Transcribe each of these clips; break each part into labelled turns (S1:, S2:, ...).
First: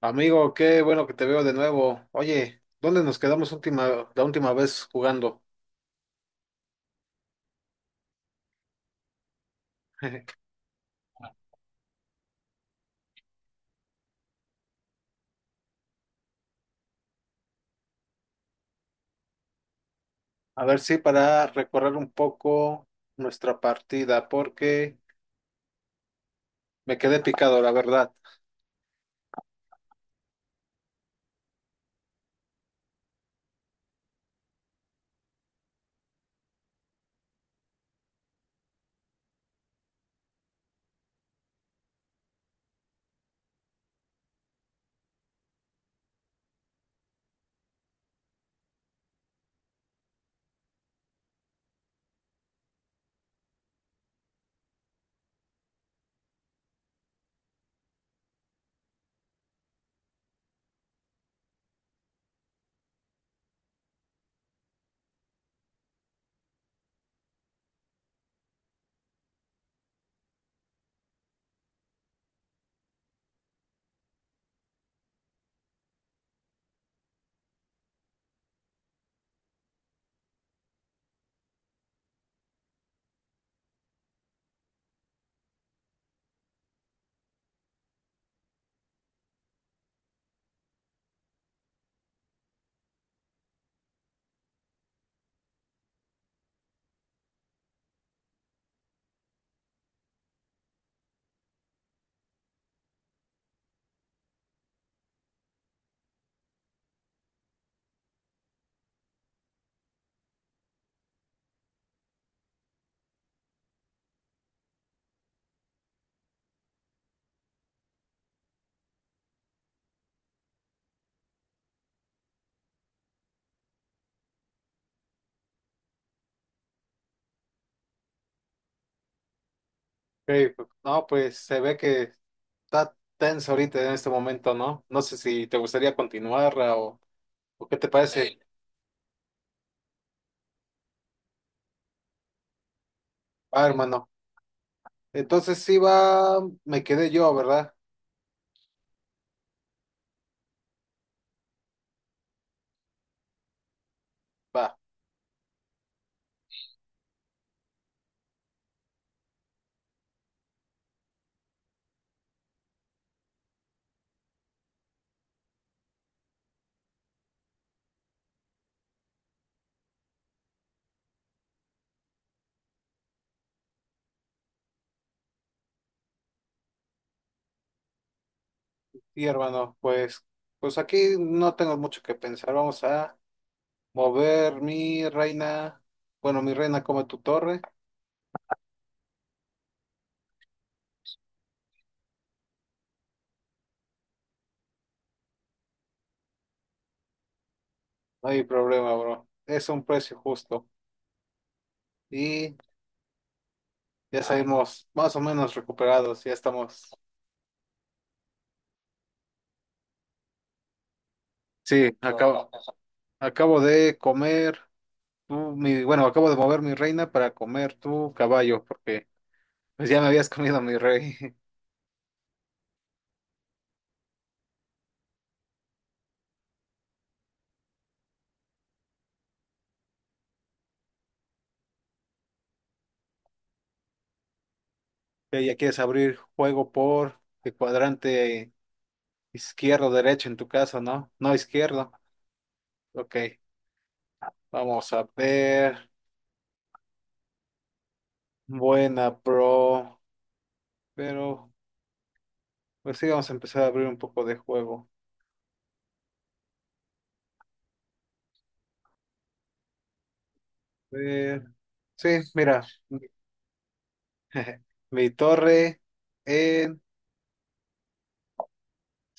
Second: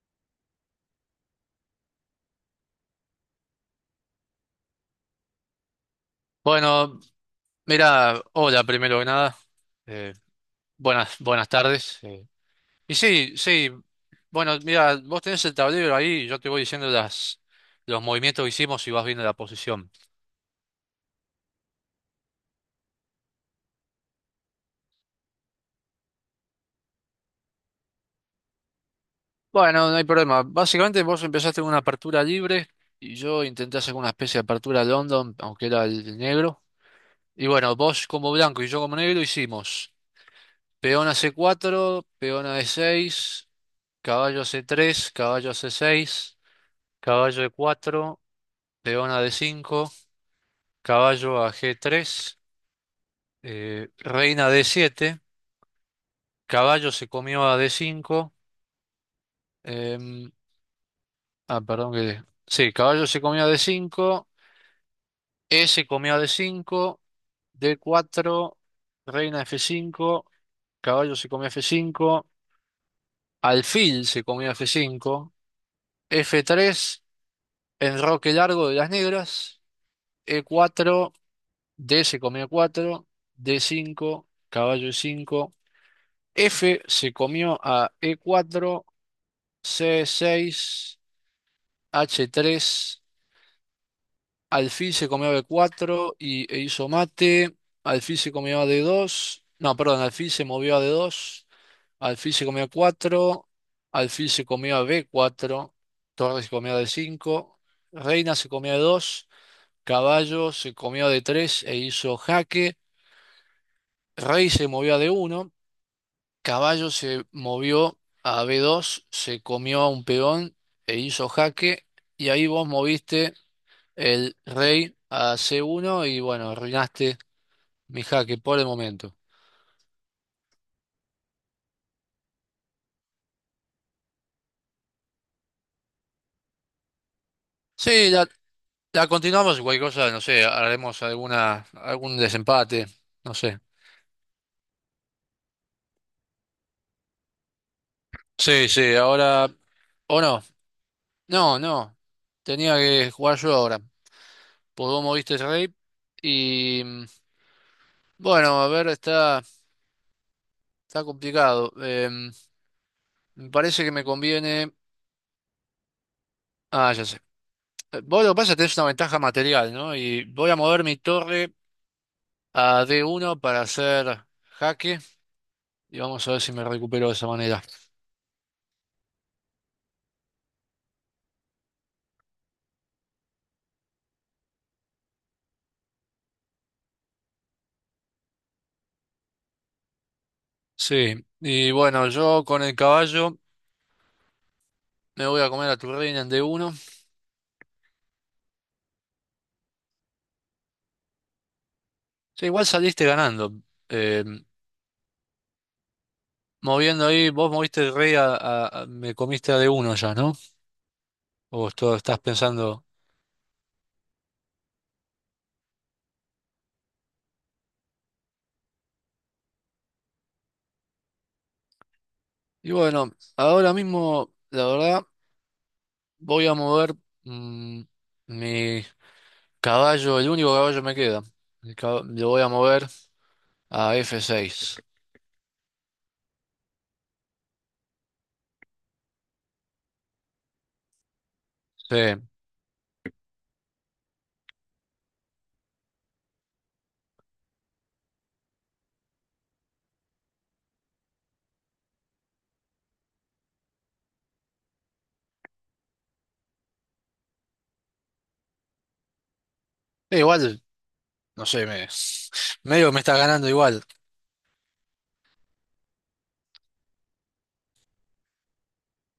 S1: Amigo, qué bueno que te veo de nuevo. Oye, ¿dónde nos quedamos la última vez jugando?
S2: Bueno, mira, hola primero que nada. Eh, buenas tardes. Y sí, sí, bueno, mira, vos tenés el tablero ahí, yo te voy diciendo los movimientos que hicimos y vas viendo la posición.
S1: A ver si para recorrer un poco nuestra partida, porque me quedé picado, la verdad.
S2: Bueno, no hay problema. Básicamente vos empezaste con una apertura libre y yo intenté hacer una especie de apertura London, aunque era el negro. Y bueno, vos como blanco y yo como negro hicimos peón a c cuatro, peón a e seis, caballo a c tres, caballo a c seis, caballo e cuatro. León a D5, caballo a G3, reina a D7, caballo se comió a D5, em, ah, perdón que. Sí, caballo se comió a D5, E se comió a D5, D4, reina F5, caballo se comió a F5, alfil se comió a F5, F3, enroque largo de las negras, E4, D se comió a 4, D5, caballo E5. F se comió a E4, C6, H3, alfil se comió a B4 e hizo mate, alfil se comió a D2, no, perdón, alfil se movió a D2, alfil se comió a 4, alfil se comió a B4, torre se comió a D5, reina se comió a D2, caballo se comió a D3 e hizo jaque, rey se movió a D1, caballo se movió a B2, se comió a un peón e hizo jaque. Y ahí vos moviste el rey a C1 y bueno, arruinaste mi jaque por el momento.
S1: Ok, pues, no, pues se ve que está tenso ahorita en este momento, ¿no? No sé si te gustaría continuar o qué te
S2: Sí,
S1: parece. Sí.
S2: la continuamos, y cualquier cosa, no sé, haremos algún desempate, no sé.
S1: Va, hermano. Entonces sí va, me quedé yo, ¿verdad?
S2: Sí, sí, ahora. O no, no, no. Tenía que jugar yo ahora.
S1: Va.
S2: Pues vos moviste el rey y... mm, bueno, a ver, está complicado. Me parece que me conviene. Ah, ya sé. Vos, lo que pasa es que tenés una ventaja material, ¿no? Y voy a mover mi torre a D1 para hacer jaque. Y vamos a ver si me recupero de esa manera.
S1: Sí, hermano, pues, pues aquí no tengo mucho que pensar. Vamos a mover mi reina, bueno, mi reina come tu torre,
S2: Sí. Y bueno, yo con el caballo me voy a comer a tu reina en D1.
S1: no hay problema, bro. Es un precio justo
S2: Sí,
S1: y
S2: igual saliste ganando.
S1: ya
S2: Eh,
S1: salimos más o menos recuperados, ya estamos.
S2: moviendo ahí, vos moviste el rey a, me comiste a D1 ya, ¿no? O
S1: Sí,
S2: estás pensando.
S1: acabo de comer acabo de mover mi reina para comer tu caballo, porque pues ya me habías comido mi rey.
S2: Y bueno, ahora mismo, la verdad, voy a mover, mm, mi caballo, el único caballo me queda. El cab- lo voy a mover a F6.
S1: Ya quieres abrir juego por el cuadrante izquierdo, derecho en tu caso, ¿no? No izquierdo.
S2: Sí. Eh,
S1: Ok, vamos a ver. Buena, bro. Pero pues sí, vamos a empezar a abrir un poco de juego.
S2: igual,
S1: Eh,
S2: no sé, me,
S1: sí, mira,
S2: medio me está ganando igual.
S1: mi torre en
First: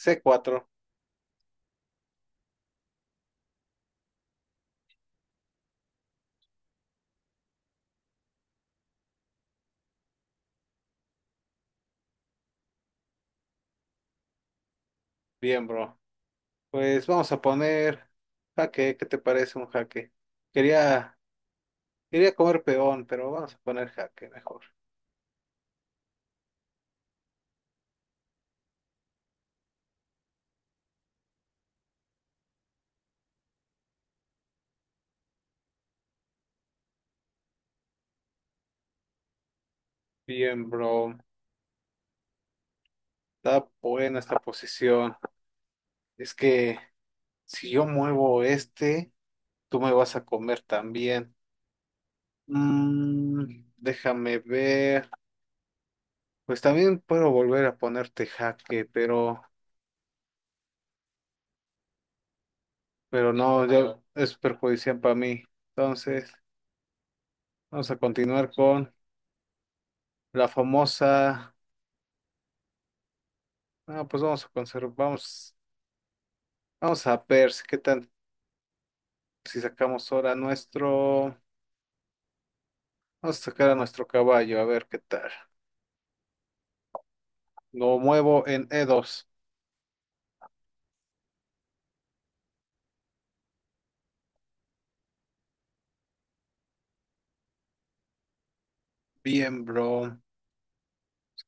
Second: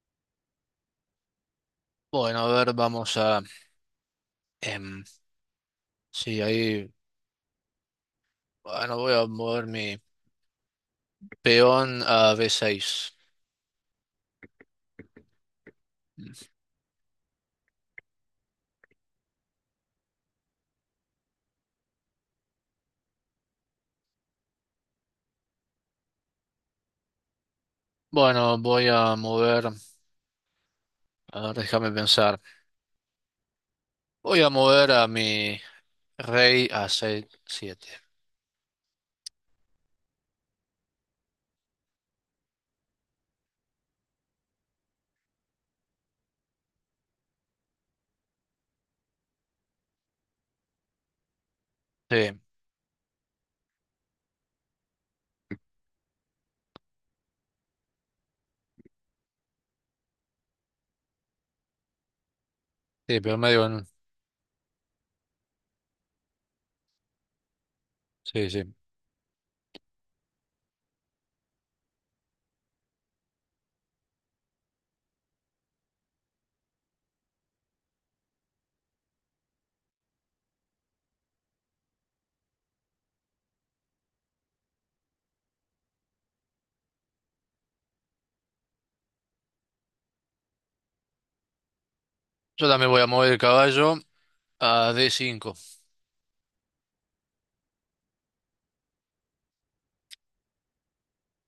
S1: c cuatro.
S2: Bueno, a ver, vamos a, em, sí, ahí, bueno, voy a mover mi peón a B6.
S1: Bien, bro. Pues vamos a poner jaque. ¿Qué te parece un jaque? Quería, quería comer peón, pero vamos a poner jaque mejor.
S2: Bueno, voy a mover, a ver, déjame pensar. Voy a mover a mi rey a C7.
S1: Bien, bro. Está buena esta posición. Es que si yo muevo este, tú me vas a comer también.
S2: Sí,
S1: Mm, déjame ver. Pues también puedo volver a ponerte jaque,
S2: sí,
S1: pero
S2: pero medio.
S1: no,
S2: Que no-
S1: ya es perjudicial para mí. Entonces, vamos a
S2: Sí,
S1: continuar
S2: sí.
S1: con la famosa. Ah, pues vamos a vamos a ver si qué tal si sacamos ahora nuestro. Vamos a sacar a nuestro caballo, a ver qué tal. Lo muevo en e dos.
S2: Yo también voy a mover el caballo a D5.
S1: Bien, bro.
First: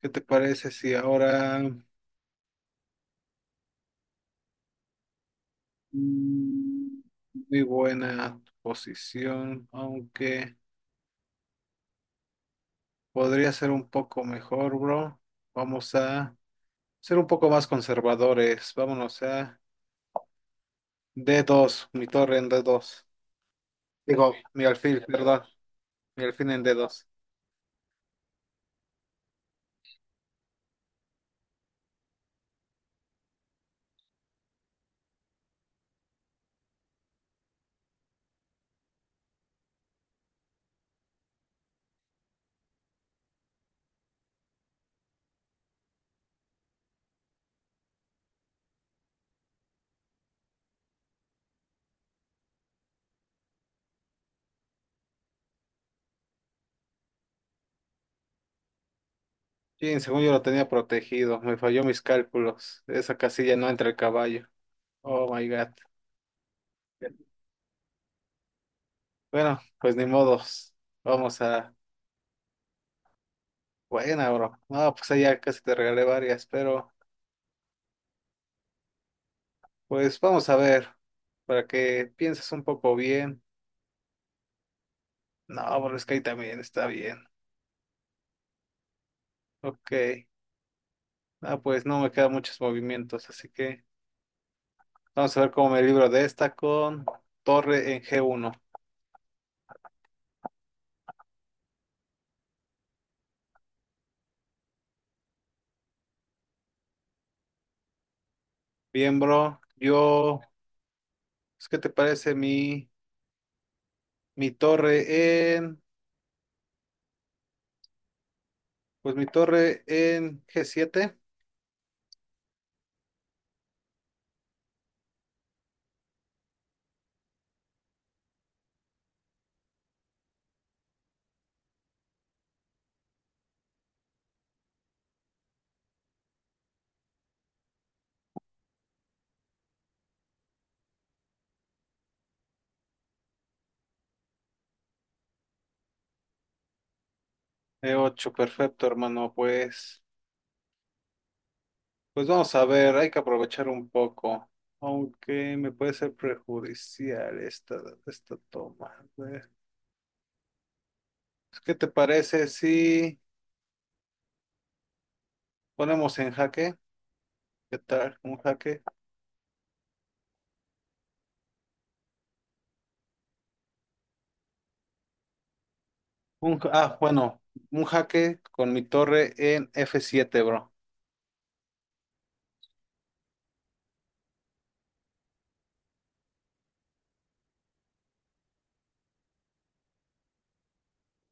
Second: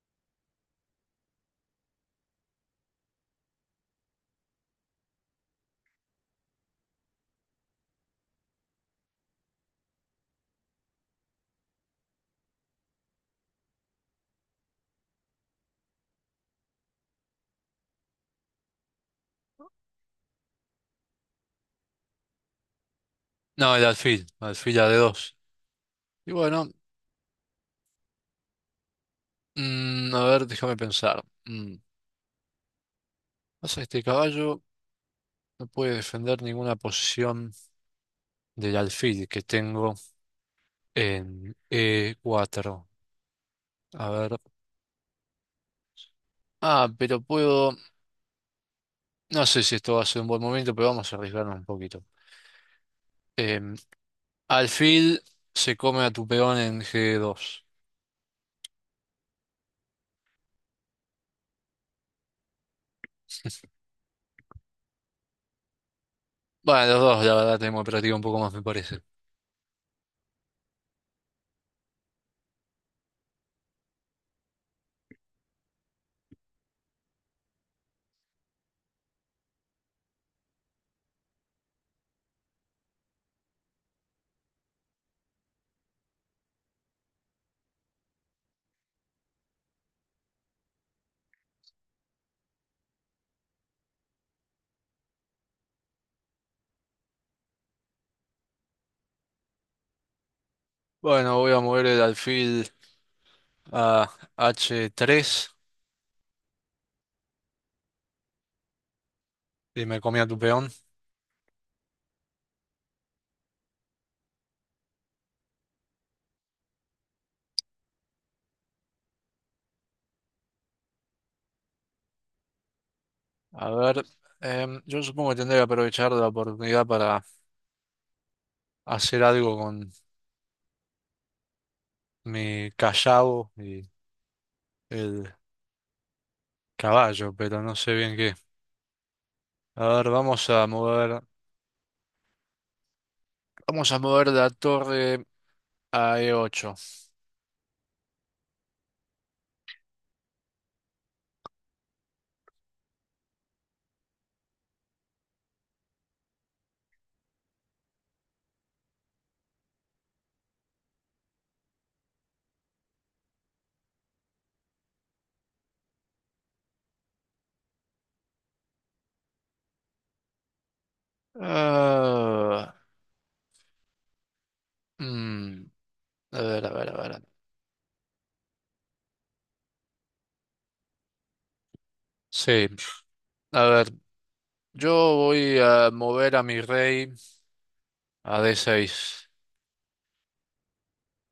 S1: ¿Qué te parece si ahora mm, muy buena posición, aunque podría ser un poco mejor, bro. Vamos a ser un poco más conservadores. Vámonos a d dos. Mi torre en d dos.
S2: No,
S1: Digo, mi
S2: alfil a de
S1: alfil,
S2: dos.
S1: perdón. Mi
S2: Y
S1: alfil en
S2: bueno,
S1: d dos.
S2: a ver, déjame pensar. Pasa que este caballo no puede defender ninguna posición del alfil que tengo en e cuatro. A ver. Ah, pero puedo. No sé si esto va a ser un buen momento, pero vamos a arriesgarnos un poquito. Em, alfil se come a tu peón en g dos.
S1: Sí, según yo lo tenía protegido. Me falló mis cálculos. Esa casilla no entra el caballo. Oh my God.
S2: Bueno, los dos, la verdad, tenemos práctica un poco más, me parece.
S1: Bueno, pues ni modos. Vamos a. Buena, bro. No, pues allá casi te regalé varias, pero pues vamos a ver. Para que pienses un poco bien. No, bro, es que ahí también está bien. Ok. Ah, pues no me quedan muchos movimientos, así que vamos a ver cómo me libro de esta con torre en g uno.
S2: Bueno, voy a mover el alfil a h tres
S1: Bien, bro.
S2: y me comí a tu
S1: Yo,
S2: peón.
S1: pues, ¿qué te parece mi torre pues mi torre en g siete.
S2: A ver, yo supongo que tendré que aprovechar la oportunidad para hacer algo con mi callao y el caballo, pero no sé bien qué. A ver, vamos a mover la torre a E8.
S1: E ocho perfecto, hermano. Pues, pues vamos a ver, hay que aprovechar un poco, aunque me puede ser prejudicial esta toma. A ver, pues, ¿qué te parece si ponemos en jaque? ¿Qué tal? Un jaque.
S2: Ah, mm, a ver, a ver, a ver.
S1: Bueno, un jaque con mi torre en F7, bro.
S2: Sí, a ver, yo voy a mover a mi rey a D6.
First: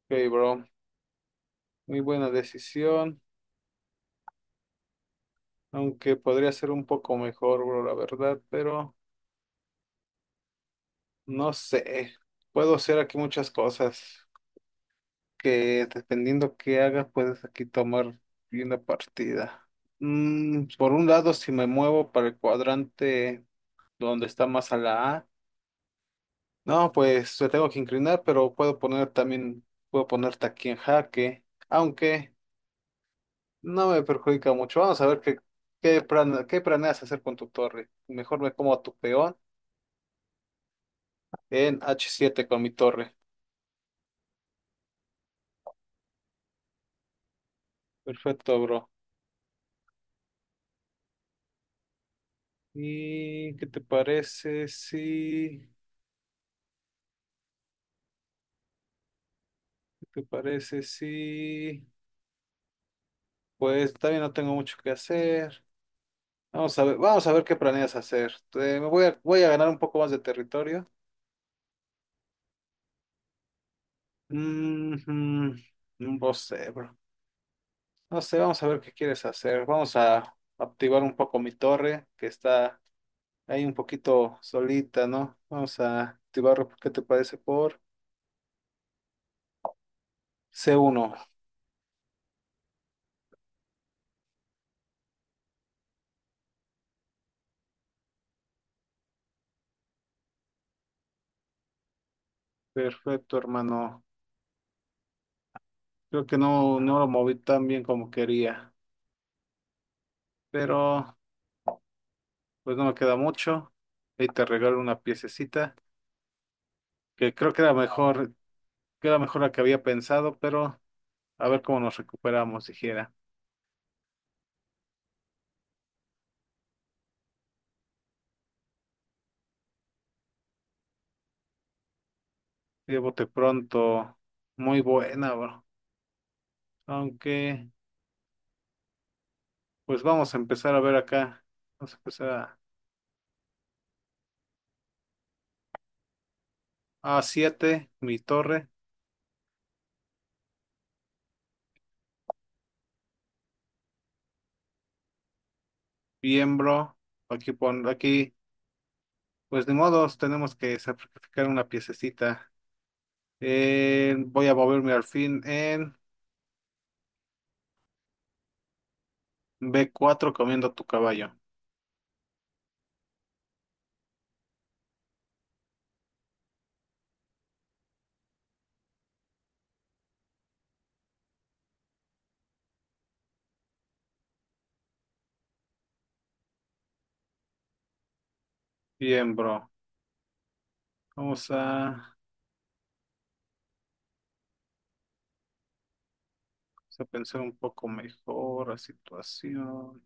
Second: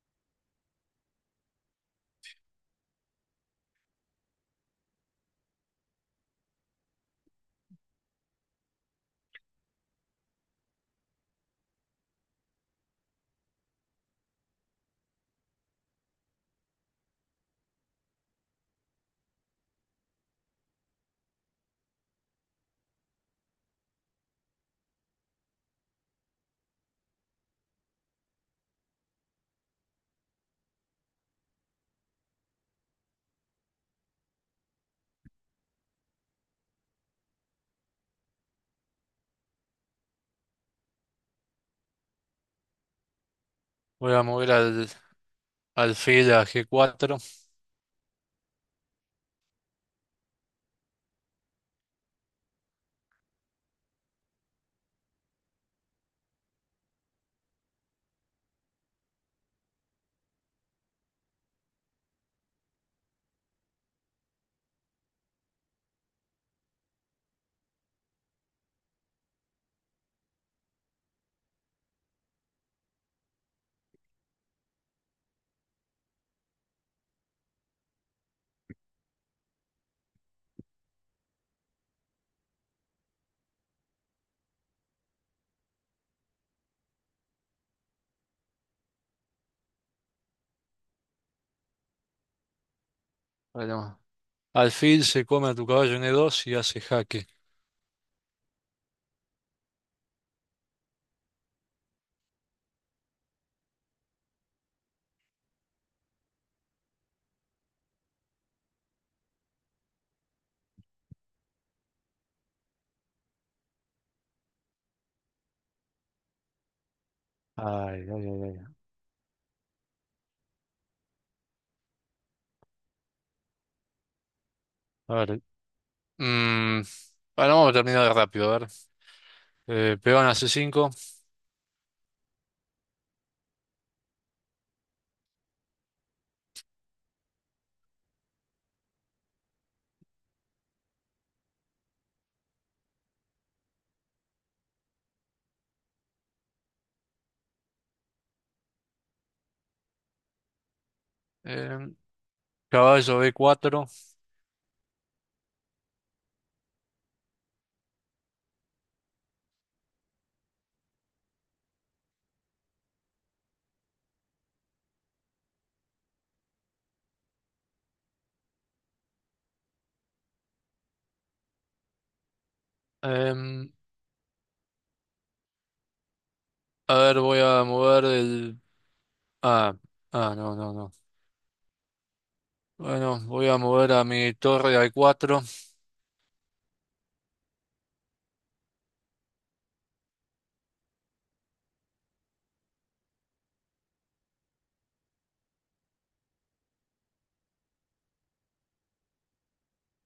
S1: Ok, bro. Muy buena decisión, aunque podría ser un poco mejor, bro, la verdad, pero no sé. Puedo hacer aquí muchas cosas que dependiendo qué haga, puedes aquí tomar una partida. Mm, por un lado, si me muevo para el cuadrante donde está más a la A, no, pues me tengo que inclinar, pero puedo poner también, puedo ponerte aquí en jaque, aunque... No me perjudica mucho. Vamos a ver qué planeas hacer con tu torre. Mejor me como a tu peón en H7 con mi torre.
S2: Voy a mover al alfil a G4.
S1: Perfecto, bro. ¿Y qué te parece si... ¿Qué te parece si... Pues también no tengo mucho que hacer. Vamos a ver qué planeas hacer. Me voy a, voy a ganar un poco más de territorio. Mm, mm, no sé, bro. No sé, vamos a ver qué quieres hacer. Vamos a activar un poco mi torre que está... ahí un poquito solita, ¿no? Vamos a activarlo, ¿qué te parece? Por C1.
S2: Bueno, alfil se come a tu caballo en E2 y hace jaque.
S1: Perfecto, hermano. Creo que no lo moví tan bien como quería, pero pues no me queda mucho. Ahí te regalo una piececita, que creo
S2: Ay, ay, ay, ay.
S1: que era mejor la que había pensado, pero a ver cómo nos recuperamos, dijera.
S2: A ver. mm, bueno, vamos a terminar de rápido. A ver. Peón a C5.
S1: Llévote pronto. Muy buena, bro. Aunque, pues vamos a empezar a ver acá. Vamos a empezar a A7, mi torre.
S2: em, caballo b cuatro.
S1: Bien, bro. Aquí pon, aquí, pues de modos, tenemos que sacrificar una piececita. Voy a moverme al fin en b cuatro comiendo tu caballo.
S2: em, a ver, voy a mover el. Ah, ah, no, no, no. Bueno, voy a mover a mi torre a cuatro.
S1: Bien, bro. Vamos a pensar un poco mejor la situación.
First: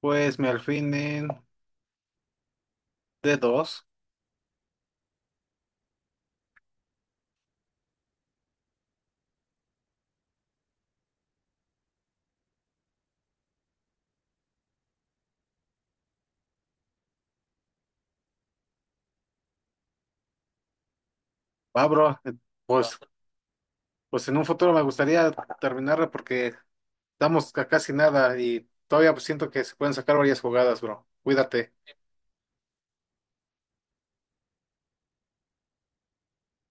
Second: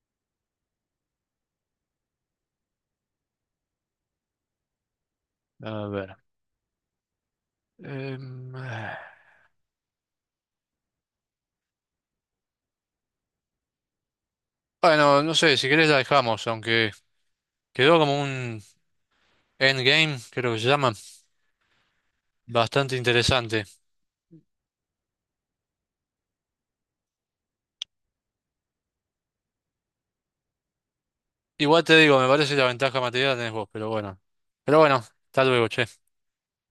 S1: Pues me alfil en d dos.
S2: A ver. Ah. bueno, no sé, si querés la dejamos, aunque quedó como un endgame, creo que se llama.
S1: Va, bro.
S2: Bastante
S1: Pues,
S2: interesante.
S1: pues en un futuro me gustaría terminarla porque estamos a casi nada y todavía siento que se pueden sacar varias jugadas, bro. Cuídate.
S2: Igual te digo, me parece la ventaja material tenés vos, pero bueno. Pero bueno, hasta luego, che.